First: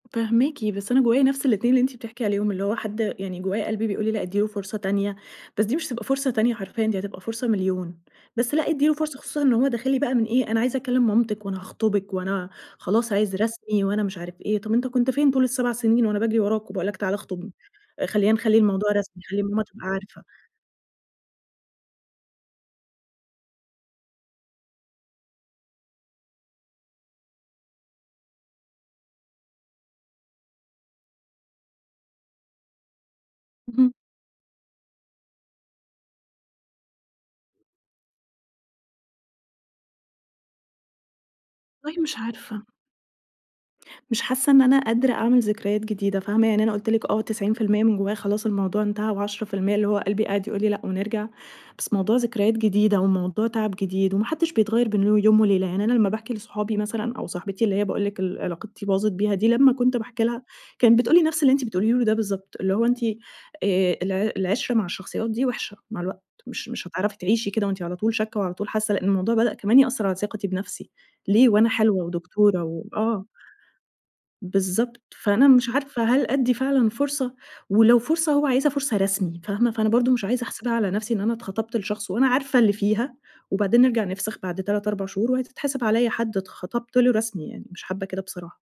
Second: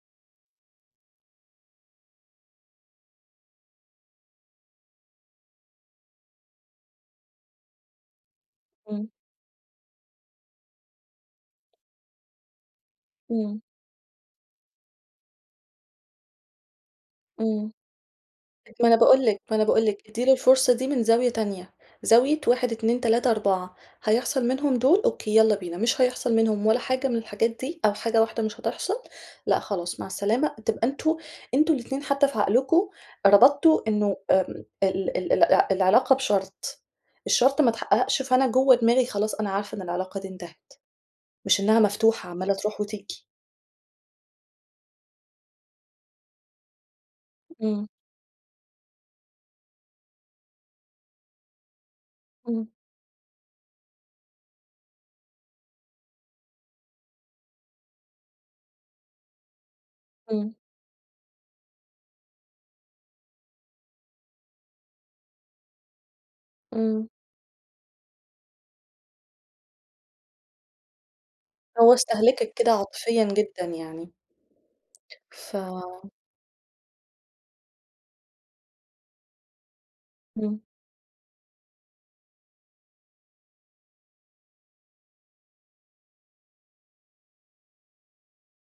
فاهماكِ، بس أنا جوايا نفس الاتنين اللي أنتِ بتحكي عليهم، اللي هو حد يعني جوايا قلبي بيقول لي لأ ادّي له فرصة تانية بس دي مش هتبقى فرصة تانية حرفيًا دي هتبقى فرصة مليون، بس لأ ادّي له إمم. فرصة، خصوصًا إن هو داخل لي بقى من إيه أنا عايزة أكلّم مامتِك، وأنا هاخطُبِك وأنا خلاص عايز إمم. رسمي، وأنا مش عارفة إيه، طب أنت كنت فين طول ال7 سنين، وأنا باجري وراك وباقول لك تعالَ اخطُبني؟ إمم. آآ خلّينا نخلّي ما الموضوع أنا رسمي، باقول لِك، نخلّي ما ماما أنا باقول تبقى لِك، عارفة. ادّي له الفرصة دي من زاوية تانية، زاوية 1، 2، 3، 4 هيحصل منهم دول أوكي يلّا بينا، مش هيحصل منهم ولا حاجة من الحاجات دي أو حاجة واحدة مش هتحصل لأ، خلاص مع السلامة تبقى أنتم أنتم الاتنين حتى في عقلكم ربطتوا اهم. إنه ام ال ال الع العلاقة بشرط، الشرط ما اتحققش، فأنا جوا دماغي خلاص أنا عارفة إن العلاقة دي انتهت، مش إنها والله مش مفتوحة عمّالة عارفة. تروح وتيجي. مش حاسّة إن أنا قادرة أعمل ذكريات جديدة فاهمة؟ يعني أنا قُلت لِك آه 90% إمم. من جوايا خلاص الموضوع انتهى، و10% اللي هو قلبي قاعد يقول لي لأ، ونرجع بس موضوع ذكريات إمم. جديدة، وموضوع تَعَب جديد وما حدّش بيتغيّر بين يوم وليلة، يعني أنا لما باحكي لاصحابي مثلًا أو صاحبتي اللي هي باقول لِك اللي علاقتي باظت بيها دي لما كنت باحكي لها إمم. كانت بتقول لي نفس اللي أنتِ بتقوليه لي ده بالضبط، اللي هو أنتِ آآ الع العِشرة مع الشخصيات دي وحشة مع الوقت مش مش إمم. هتعرفي تعيشي كده وأنتِ على طول شاكّة وعلى طول حاسّة، لإن الموضوع بدأ كمان يأثّر على ثقتي بنفسي ليه وأنا هو حلوة استهلكِك ودكتورة كده و عاطفيًا آه. جدًا يعني. بالضبط، فأنا ف مش عارفة هل أدّي فعلًا فرصة، ولو فرصة هو عايزها فرصة رسمي فاهمة؟ فأنا برضو مش عايزة إمم. احسبها على نفسي إن أنا اتخَطَبت لشخص، وأنا عارفة اللي فيها، وبعدين نرجع نِفْسَخ بعد 3، 4 شهور وهتتحسب عليّا حد اتْخِطِبت له رسمي يعني، مش حابّة كده بصراحة.